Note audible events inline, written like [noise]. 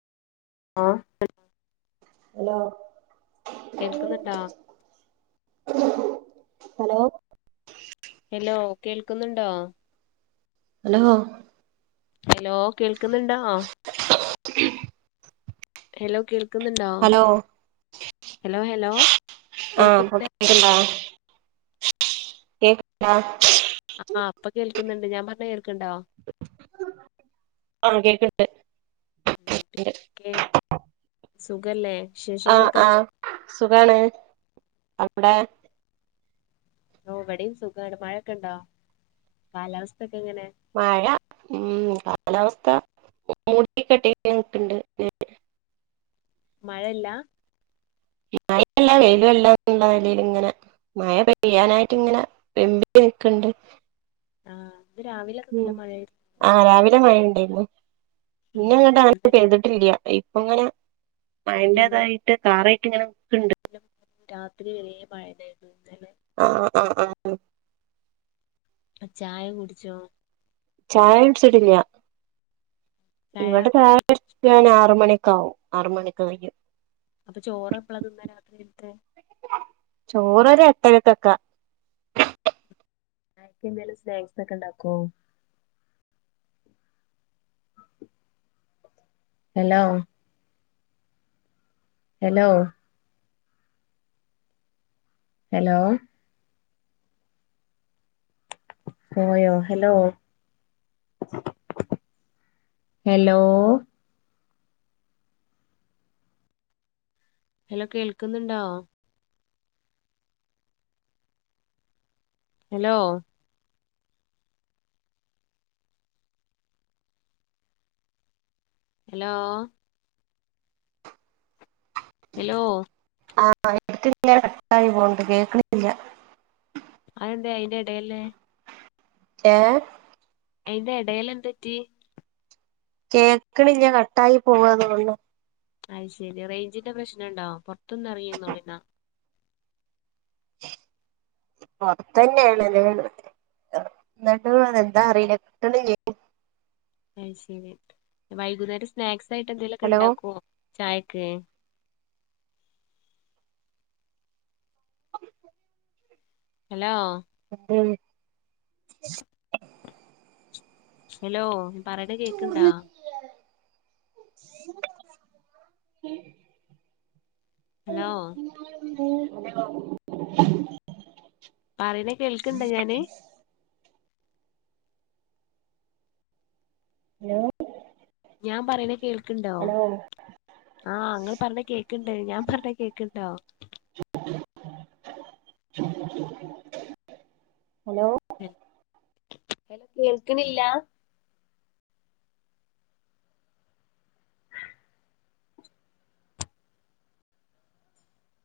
ഓ hello കേൾക്കുന്നുണ്ടാ hello hello കേൾക്കുന്നുണ്ടോ hello hello കേൾക്കുന്നുണ്ടോ ഹലോ കേൾ ക്കുന്നുണ്ടോ ഹലോ ഹലോ ഹലോ ആഹ് കേൾക്ക്ണില്ല കേക്ക്ണ്ടാ [unintelligible] ആ ഇപ്പ കേൾക്കുന്നുണ്ട് ഞാൻ പറഞ്ഞ കേൾക്ക്ണ്ടോ ഇണ്ട് ണ്ട് സുഖല്ലെ ആഹ് ആഹ് സുഖാണ് അവിടെ ഒ ഇവടിം സുഖാണ് മഴൊക്കെണ്ടോ കാലാവസ്ഥക്കെ മഴ ഉം കാലാവസ്ഥ മൂടി കെട്ടിങ്ങനെനിക്ക്ണ്ട് മഴല്ലാ മഴല്ലാ വെയിലുംഅല്ല ന്ന്ള്ള നെലയില്ങ്ങനെ മഴ പെയ്യാനായിട്ട് ഇങ്ങനെ വെമ്പി നിക്ക്ണ്ട് ആഹ് ഇന്ന് രാവിലൊക്കെ നല്ല ഉം. മഴയായിരുന്നല്ലോ ആഹ് രാവിലെ മഴ ഇണ്ടേര്ന്ന്. ഉം പിന്നെ അങ്ങട്ട് അങ്ങന ഇന്ന പെയ്തിട്ടില്ല. ഇപ്പങ്ങനെ മഴന്റേതായിട്ട് കാറ ടിങ്ങനെ നിക്ക് പിന്ന രാത്രി വരെ മഴന്നായിരുന്നു. ആഹ്, ആഹ്, [unintelligible] ചായ കുടിച്ചോ? ചായ കുടിച്ചിട്ടില്ല. ഇവിടെ ചായ കുടിക്കാൻ ആറുമണി ക്കാവും. ആറു മണിയൊക്കെ കയ്യും. അപ്പൊ ചോറ് എപ്പളാ തിന്ന രാത്രിക്കൽത്തെ? ചോറൊരു എട്ടരക്കൊക്കെ. ചായക്ക്‌ എന്തേലും സ്നാക്സ് ഒക്കെ ഇണ്ടാക്കോ? ഹലോ ഹലോ ഹലോ പോയോ, ഹലോ ഹലോ ഹലോ കേൾക്കുന്ന്ണ്ടോ? ഹലോ ഹലോ ഹലോ ആഹ്. എടക്ക്ങ്ങനെ കട്ടായി പോണ്ട് കേക്ക്ണില്ല്യ. അതെന്തേ അയിന്റെ എടേല്? ഏഹ് അയിന്റെ എടേല് എന്തറ്റി? കേക്ക്ണില്ല്യ, കട്ടായി പോവാ തോണ് ണു. അയ്ശെരി റെയ്ഞ്ചിന്റെ പ്രശ്നണ്ടോ. പുറത്തൊന്ന് എറങ്ങിന്നോളിന്നാ. പൊറത്തണ് [unintelligible] ഇന്നിട്ടും ഇതെന്താ അറീല കിട്ട്ണില്യേയ് അയ് ശെരി വൈകുന്നേരം സ്നാക്സ് ആയിട്ട് എന്തേലക്കെ ഹലോ ഇണ്ടാക്കോ? ചായക്ക്. ഹലോ ഉം. ഹലോ പറ്യണത് കേക്ക്‌ണ്ടാ? [unintelligible] Hello hello. പറീണ കേൾക്ക്‌ണ്ട ഞാന്? ഹലോ ഞാൻ പറീണ കേൾക്ക്‌ണ്ടോ? ഹലോ ആഹ് ഇങ്ങൾ പറീണ കേക്ക്ണ്ട്. ഞാൻ പറിണത് കേക്ക്ണ്ടോ? Hello [unintelligible] hello കേൾക്ക്ണില്ലാ?